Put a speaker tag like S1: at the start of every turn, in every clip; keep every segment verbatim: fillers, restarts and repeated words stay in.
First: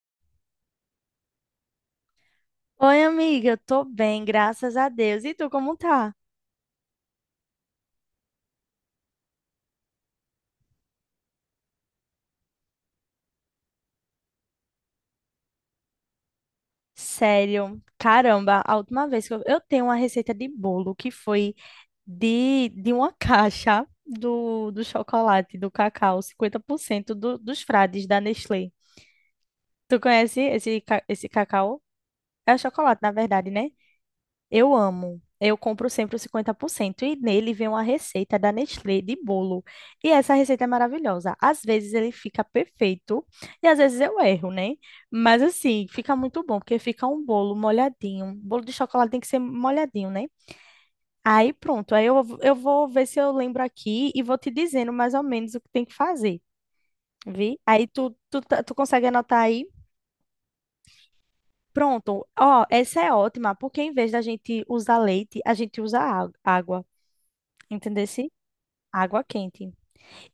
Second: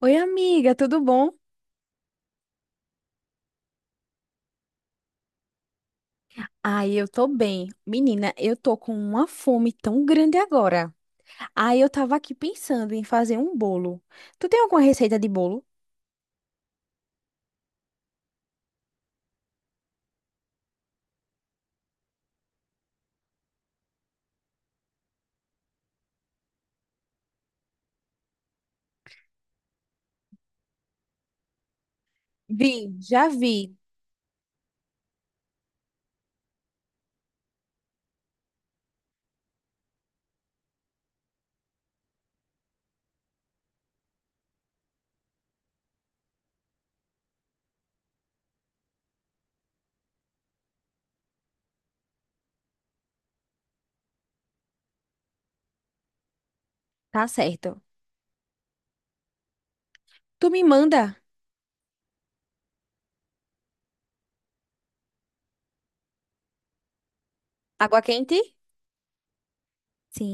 S1: Oi, amiga, tudo bom?
S2: Oi, amiga, eu tô bem, graças a Deus. E tu, como tá?
S1: Ai, eu tô bem. Menina, eu tô com uma fome tão grande agora. Ai, eu tava aqui pensando em fazer um bolo. Tu tem alguma receita de bolo?
S2: Sério, caramba, a última vez que eu, eu tenho uma receita de bolo que foi de, de uma caixa do, do chocolate, do cacau, cinquenta por cento do, dos frades da Nestlé. Tu conhece esse, ca- esse cacau? É
S1: Vi,
S2: chocolate, na
S1: já
S2: verdade, né?
S1: vi.
S2: Eu amo. Eu compro sempre o cinquenta por cento e nele vem uma receita da Nestlé de bolo. E essa receita é maravilhosa. Às vezes ele fica perfeito e às vezes eu erro, né? Mas assim, fica muito bom, porque fica um bolo molhadinho. Um bolo de chocolate tem que ser molhadinho, né? Aí pronto. Aí eu, eu vou ver se eu lembro aqui e vou te dizendo mais ou menos o que tem que fazer,
S1: Tá
S2: vi?
S1: certo.
S2: Aí tu, tu, tá- tu consegue anotar aí?
S1: Tu me manda
S2: Pronto. Ó, essa é ótima, porque em vez da gente usar leite, a gente usa á- água.
S1: água
S2: Entendesse?
S1: quente?
S2: Água quente.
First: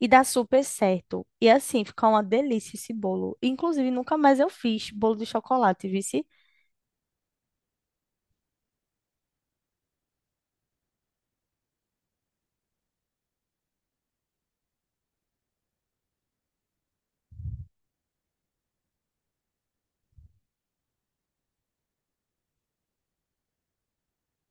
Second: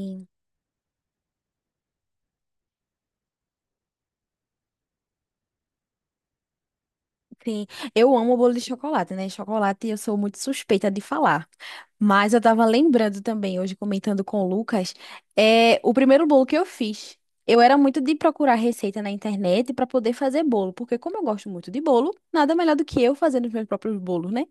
S2: E dá super certo. E assim, fica uma delícia esse bolo. Inclusive, nunca mais eu fiz bolo de chocolate, vice?
S1: Sim, eu amo bolo de chocolate, né? Chocolate eu sou muito suspeita de falar. Mas eu tava lembrando também, hoje comentando com o Lucas, é o primeiro bolo que eu fiz. Eu era muito de procurar receita na internet para poder fazer bolo, porque como eu gosto muito de bolo, nada melhor do que eu fazendo os meus próprios bolos, né?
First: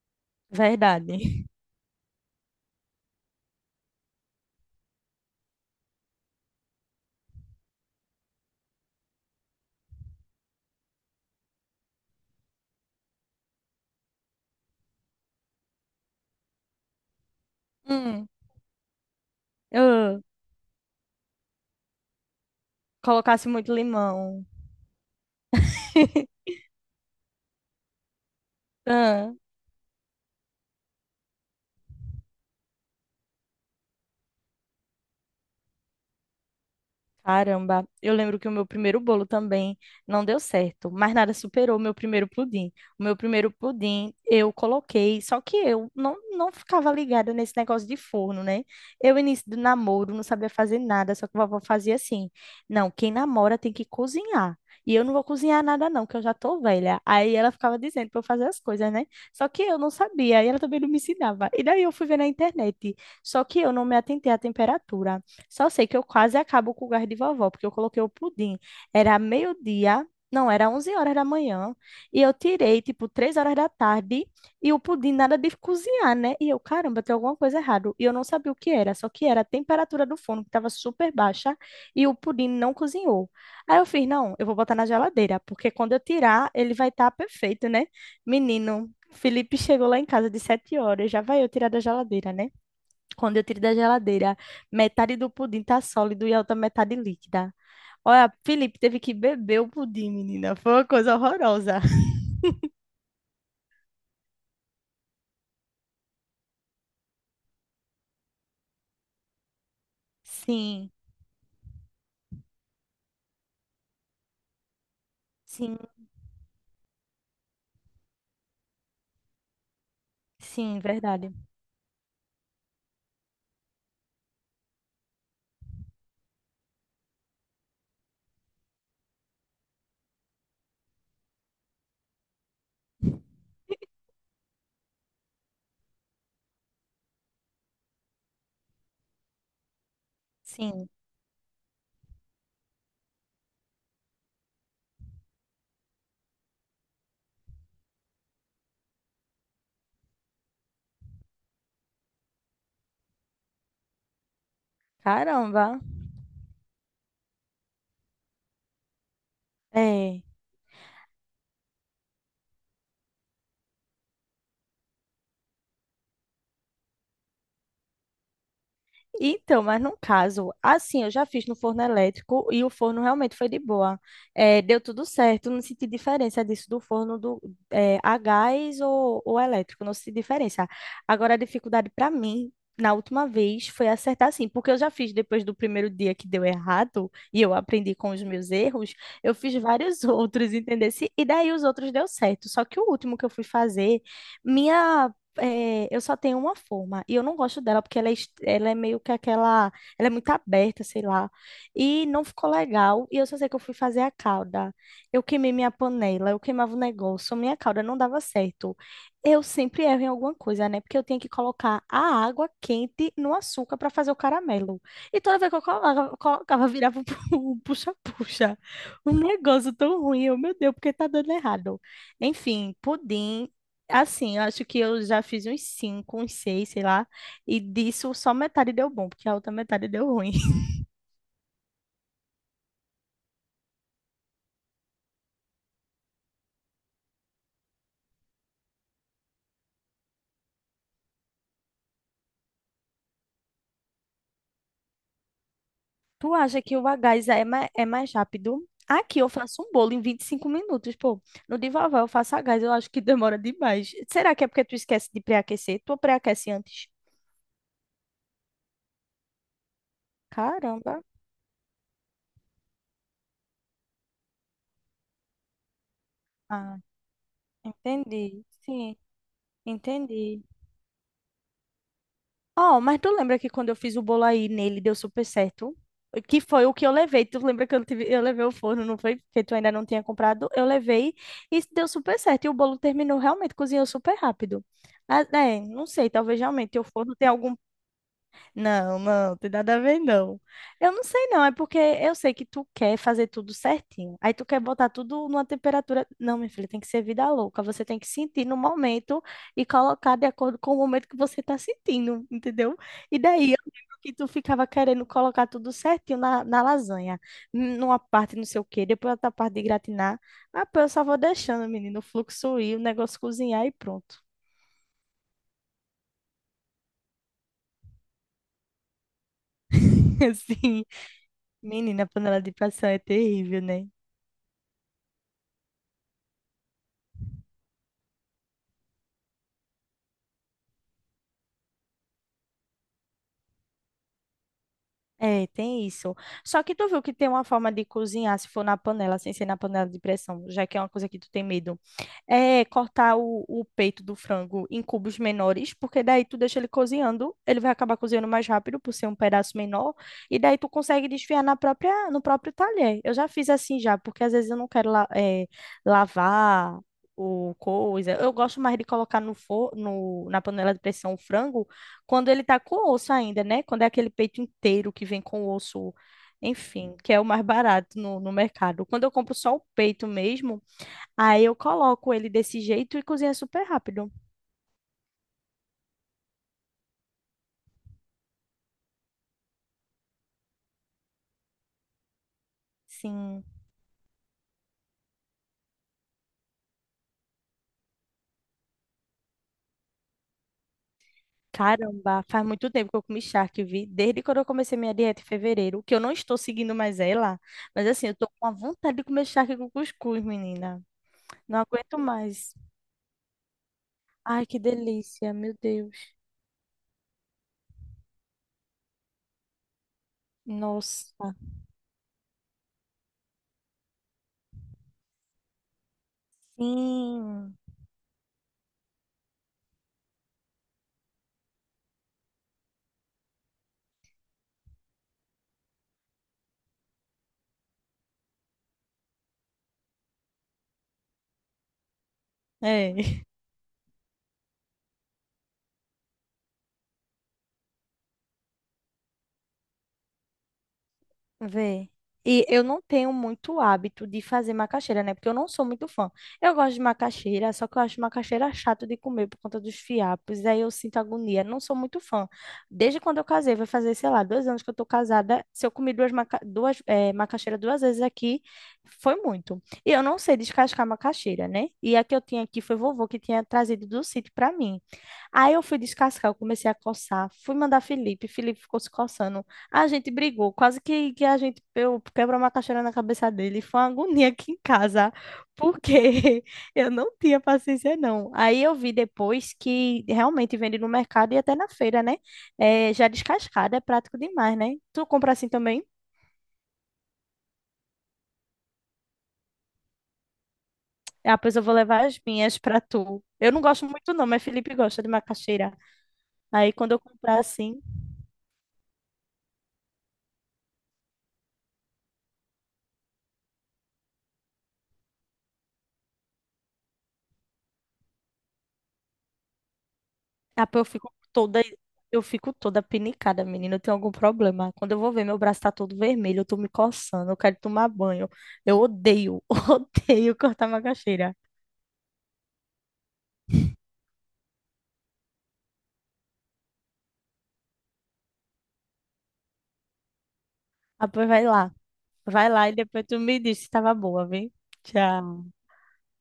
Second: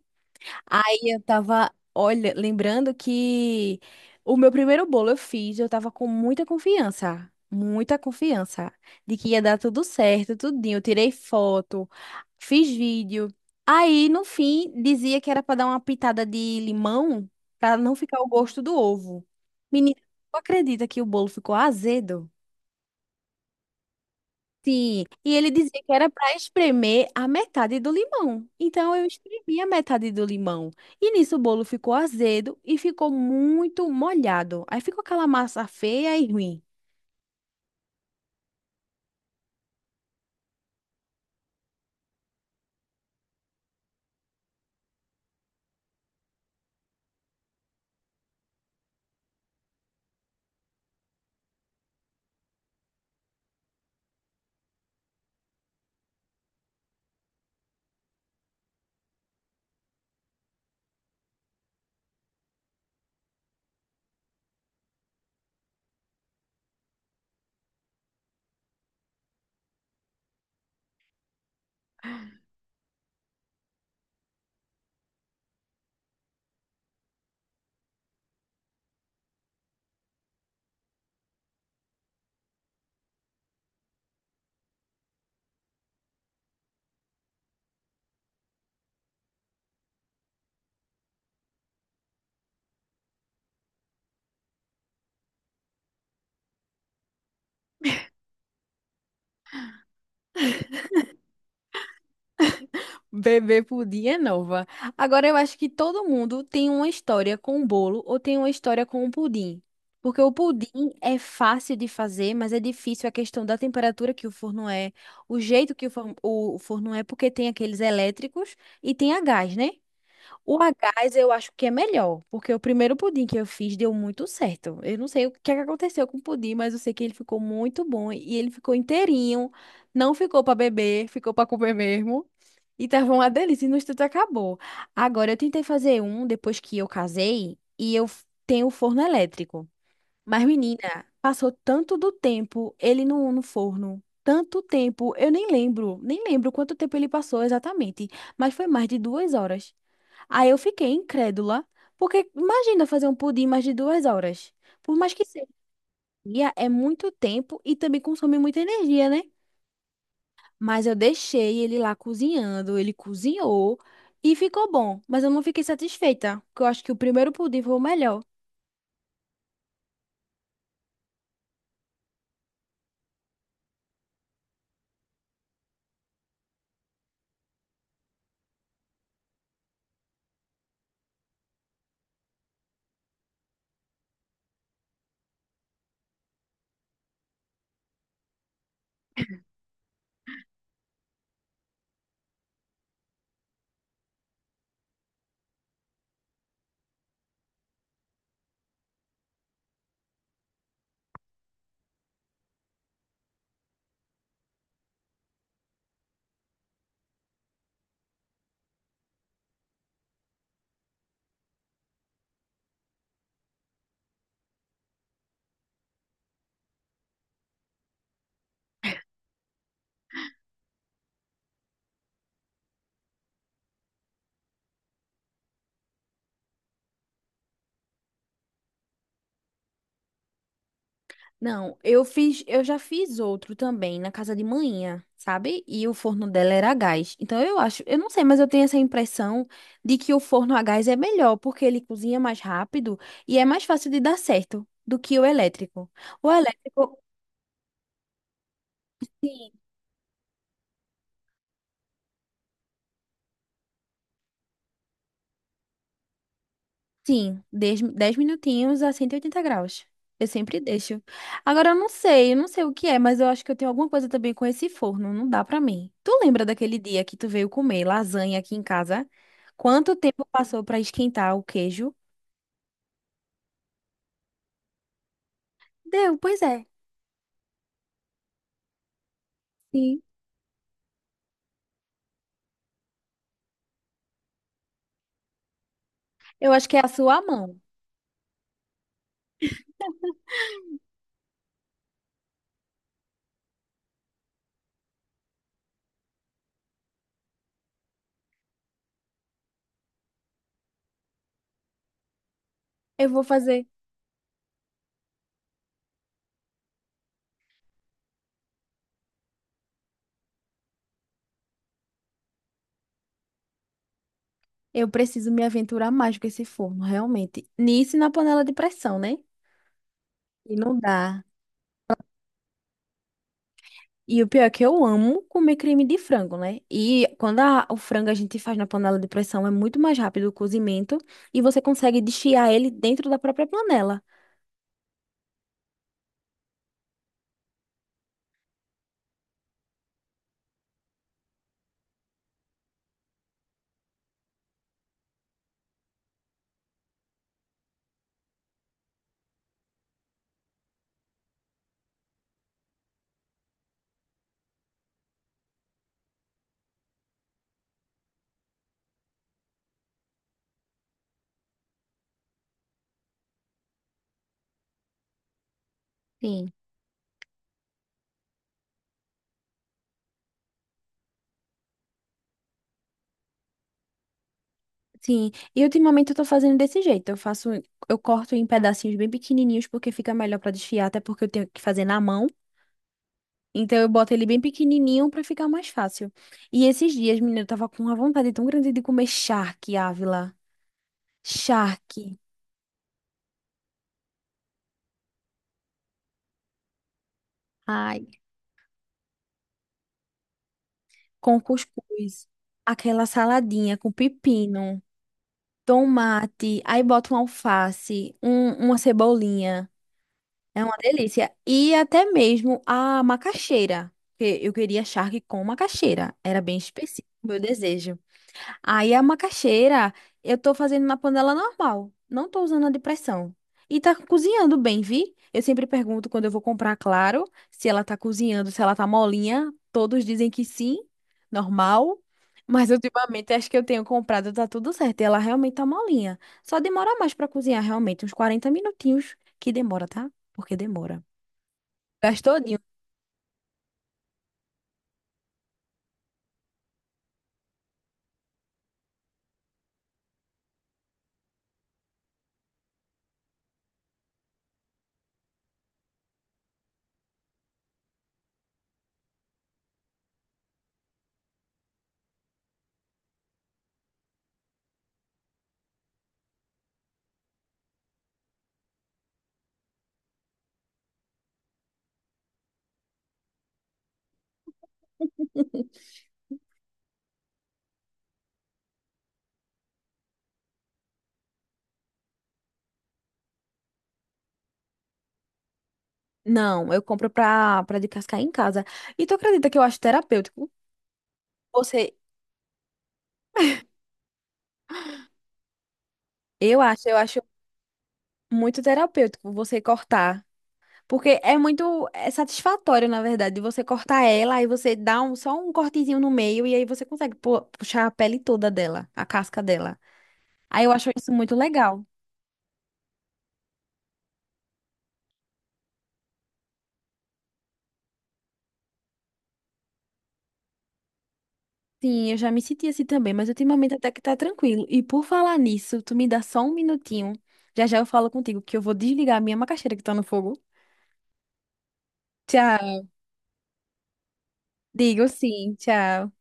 S1: Aí
S2: Verdade.
S1: eu tava, olha, lembrando que o meu primeiro bolo eu fiz, eu tava com muita confiança, muita confiança de que ia dar tudo certo, tudinho. Eu tirei foto, fiz vídeo. Aí, no fim, dizia que era pra dar uma pitada de limão pra não ficar o
S2: Hum.
S1: gosto do ovo. Menina,
S2: ah,
S1: tu acredita que o bolo ficou azedo?
S2: colocasse muito limão.
S1: Sim, e ele dizia que era para espremer a metade do limão. Então eu
S2: Ah.
S1: espremi a metade do limão. E nisso o bolo ficou azedo e ficou muito molhado. Aí ficou aquela massa feia e ruim.
S2: Caramba, eu lembro que o meu primeiro bolo também não deu certo, mas nada superou o meu primeiro pudim. O meu primeiro pudim eu coloquei, só que eu não, não ficava ligada nesse negócio de forno, né? Eu, início do namoro, não sabia fazer nada, só que a vovó fazia assim: não, quem namora tem que cozinhar. E eu não vou cozinhar nada, não, que eu já tô velha. Aí ela ficava dizendo pra eu fazer as coisas, né? Só que eu não sabia, e ela também não me ensinava. E daí eu fui ver na internet, só que eu não me atentei à temperatura. Só sei que eu quase acabo com o gás de vovó, porque eu coloquei o pudim. Era meio-dia, não, era onze horas da manhã, e eu tirei, tipo, três horas da tarde, e o pudim nada de cozinhar, né? E eu, caramba, tem alguma coisa errada. E eu não sabia o que era, só que era a temperatura do forno, que estava super baixa, e o pudim não cozinhou. Aí eu fiz, não, eu vou botar na geladeira, porque quando eu tirar, ele vai estar perfeito, né? Menino, Felipe chegou lá em casa de sete horas, já vai eu tirar da geladeira, né? Quando eu tiro da geladeira, metade do pudim tá sólido e a outra metade líquida. Olha, Felipe teve que beber o pudim, menina. Foi uma coisa horrorosa.
S1: Bebê pudim é nova. Agora eu acho que todo mundo tem uma história com o bolo ou tem uma história com o pudim. Porque o
S2: Sim,
S1: pudim é fácil de fazer, mas é difícil a questão da temperatura que o forno é, o jeito
S2: sim,
S1: que o forno, o forno é, porque tem aqueles elétricos e tem a gás, né? O a
S2: sim,
S1: gás eu
S2: verdade.
S1: acho que é melhor, porque o primeiro pudim que eu fiz deu muito certo. Eu não sei o que é que aconteceu com o pudim, mas eu sei que ele ficou muito bom e ele ficou inteirinho, não ficou para beber, ficou para comer mesmo. E tava uma delícia, e no instante acabou. Agora eu tentei fazer um depois que eu casei e eu f- tenho o forno elétrico. Mas menina,
S2: Sim.
S1: passou tanto do tempo ele no, no forno. Tanto tempo, eu nem lembro, nem lembro quanto tempo ele passou exatamente, mas foi mais de duas horas. Aí eu fiquei incrédula, porque imagina fazer um pudim mais de duas horas. Por mais que seja
S2: Caramba.
S1: dia, é muito tempo e também consome muita energia, né?
S2: É.
S1: Mas eu deixei ele lá cozinhando, ele cozinhou e ficou bom. Mas eu não fiquei satisfeita, porque eu acho que o primeiro pudim foi o melhor.
S2: Então, mas num caso, assim, eu já fiz no forno elétrico e o forno realmente foi de boa. É, deu tudo certo, não senti diferença disso do forno do, é, a gás ou, ou elétrico, não senti diferença. Agora, a dificuldade para mim, na última vez, foi acertar assim, porque eu já fiz depois do primeiro dia que deu errado e eu aprendi com os meus erros, eu fiz vários outros, entendeu? E daí os outros deu certo, só que o último que eu fui fazer, minha é, eu só tenho uma forma e eu não gosto dela porque ela é, est- ela é meio que aquela, ela é muito aberta, sei lá, e não ficou legal. E eu só sei que eu fui fazer a calda, eu queimei minha panela, eu queimava o negócio, minha calda não dava certo. Eu sempre erro em alguma coisa, né? Porque eu tinha que colocar a água quente no açúcar para fazer o caramelo. E toda vez que eu colocava, colocava virava um puxa-puxa. Um negócio tão ruim, eu, meu Deus, porque tá dando errado. Enfim, pudim. Assim, eu acho que eu já fiz uns cinco, uns seis, sei lá, e disso só metade deu bom, porque a outra metade deu ruim.
S1: Não, eu fiz, eu já fiz outro também na casa de manhã, sabe? E o forno dela era a gás. Então eu acho, eu não sei, mas eu tenho essa impressão de que o forno a gás é melhor, porque ele cozinha mais rápido e é mais fácil de dar certo do que o elétrico. O
S2: Tu acha que o
S1: elétrico,
S2: gás é mais, é mais rápido? Aqui eu
S1: sim.
S2: faço um bolo em vinte e cinco minutos, pô. No de vovó eu faço a gás, eu acho que demora demais. Será que é porque tu esquece de pré-aquecer? Tu pré-aquece antes?
S1: Sim, dez dez minutinhos a cento e oitenta graus. Eu sempre deixo.
S2: Caramba.
S1: Agora eu não sei, eu não sei o que é, mas eu acho que eu tenho alguma coisa também com esse forno, não dá pra mim. Tu lembra
S2: Ah,
S1: daquele dia que tu veio comer lasanha
S2: entendi.
S1: aqui em
S2: Sim,
S1: casa? Quanto tempo
S2: entendi.
S1: passou pra esquentar o queijo?
S2: Ó, mas tu lembra que quando eu fiz o bolo aí nele deu super certo?
S1: Deu,
S2: Que
S1: pois
S2: foi
S1: é.
S2: o que eu levei. Tu lembra que eu, tive- eu levei o forno, não foi? Porque tu ainda não
S1: Sim.
S2: tinha comprado. Eu levei e deu super certo. E o bolo terminou realmente, cozinhou super rápido. Ah, é, não sei, talvez
S1: Eu acho que
S2: realmente
S1: é
S2: o
S1: a
S2: forno
S1: sua
S2: tenha algum
S1: mão.
S2: não, não, tem nada a ver, não. Eu não sei, não. É porque eu sei que tu quer fazer tudo certinho. Aí tu quer botar tudo numa temperatura. Não, minha filha, tem que ser vida louca. Você tem que sentir no momento e colocar de acordo com o momento que você tá sentindo, entendeu?
S1: Eu
S2: E
S1: vou
S2: daí eu
S1: fazer.
S2: lembro que tu ficava querendo colocar tudo certinho na, na lasanha. N- Numa parte não sei o quê, depois outra parte de gratinar. Ah, pô, eu só vou deixando, menino, o fluxo ir, o negócio cozinhar e pronto.
S1: Eu preciso me aventurar mais com esse forno, realmente. Nisso e na panela de pressão, né? E não
S2: Assim,
S1: dá.
S2: menina, a panela de pressão é terrível, né?
S1: E o pior é que eu amo comer creme de frango, né? E quando a- o frango a gente faz na panela de pressão, é muito mais rápido o cozimento e você consegue desfiar ele dentro da própria panela.
S2: É, tem isso. Só que tu viu que tem uma forma de cozinhar, se for na panela, sem ser na panela de pressão, já que é uma coisa que tu tem medo. É cortar o, o peito do frango em cubos menores, porque daí tu deixa ele cozinhando, ele vai acabar cozinhando mais rápido por ser um pedaço menor, e daí tu consegue desfiar na própria, no próprio talher. Eu já fiz assim já, porque às vezes eu não quero la- é, lavar o coisa. Eu gosto mais de colocar no, for, no na panela de pressão o frango quando ele tá com o osso ainda, né? Quando é aquele peito inteiro que vem com o osso,
S1: Sim.
S2: enfim, que é o mais barato no, no mercado. Quando eu compro só o peito mesmo, aí eu coloco ele desse jeito e cozinha super rápido.
S1: Sim, e ultimamente eu tô fazendo desse jeito. Eu faço, eu corto em pedacinhos bem pequenininhos porque fica melhor pra desfiar, até porque eu tenho que fazer na mão.
S2: Sim.
S1: Então eu boto ele bem pequenininho pra ficar mais fácil. E esses dias, menina, eu tava com uma vontade tão grande de comer charque, Ávila. Charque.
S2: Caramba, faz muito tempo que eu comi charque, vi. Desde quando eu comecei minha dieta em fevereiro, que eu não estou seguindo mais ela, mas
S1: Ai,
S2: assim, eu tô com a vontade de comer charque com cuscuz, menina.
S1: com
S2: Não aguento
S1: cuscuz,
S2: mais.
S1: aquela saladinha com
S2: Ai, que
S1: pepino,
S2: delícia, meu Deus.
S1: tomate, aí bota um alface, um- uma cebolinha. É uma delícia.
S2: Nossa.
S1: E até mesmo a macaxeira, porque eu queria charque com macaxeira. Era bem específico o meu
S2: Sim.
S1: desejo. Aí a macaxeira eu tô fazendo na panela normal, não tô usando a de pressão. E tá cozinhando bem, vi? Eu sempre pergunto quando eu vou comprar, claro, se ela tá cozinhando, se ela tá molinha. Todos dizem que sim, normal. Mas
S2: É.
S1: ultimamente acho que eu tenho comprado, tá tudo certo. E ela realmente tá molinha. Só demora mais pra cozinhar, realmente, uns quarenta minutinhos que demora, tá? Porque demora.
S2: Vê. E
S1: Gastodinho.
S2: eu não tenho muito hábito de fazer macaxeira, né? Porque eu não sou muito fã. Eu gosto de macaxeira, só que eu acho macaxeira chato de comer por conta dos fiapos. Aí eu sinto agonia. Não sou muito fã. Desde quando eu casei, vai fazer, sei lá, dois anos que eu tô casada. Se eu comi duas, maca duas eh, macaxeira duas vezes aqui, foi muito. E eu não sei descascar macaxeira, né? E a que eu tinha aqui foi vovô que tinha trazido do sítio pra mim. Aí eu fui descascar, eu comecei a coçar. Fui mandar Felipe. Felipe ficou se coçando. A gente brigou, quase que, que a gente eu quebrou uma caixeira na cabeça dele. Foi uma agonia aqui em casa, porque eu não tinha paciência, não. Aí eu vi depois que realmente vende no mercado e até na feira, né? É, já descascada, é prático demais, né? Tu compra assim também?
S1: Não, eu compro pra, pra descascar em casa. E tu acredita que eu acho terapêutico?
S2: Ah, pois eu vou
S1: Você
S2: levar as minhas pra tu. Eu não gosto muito, não, mas Felipe gosta de macaxeira.
S1: eu
S2: Aí
S1: acho,
S2: quando
S1: eu
S2: eu
S1: acho
S2: comprar assim.
S1: muito terapêutico você cortar. Porque é muito é satisfatório, na verdade, você cortar ela, aí você dá um, só um cortezinho no meio e aí você consegue pu- puxar a pele toda dela, a casca dela. Aí
S2: Ah,
S1: eu
S2: pô, eu
S1: acho isso
S2: fico
S1: muito
S2: toda,
S1: legal.
S2: eu fico toda pinicada, menina. Eu tenho algum problema. Quando eu vou ver, meu braço tá todo vermelho, eu tô me coçando, eu quero tomar banho. Eu odeio, odeio cortar macaxeira.
S1: Sim, eu já me senti assim também, mas ultimamente até que tá tranquilo. E por falar nisso, tu me dá só um minutinho. Já já eu falo contigo que eu vou desligar a minha macaxeira que tá no fogo.
S2: Ah, pois vai lá. Vai lá e
S1: Tchau.
S2: depois tu me diz se tava boa, viu?
S1: Digo
S2: Tchau.
S1: sim, tchau.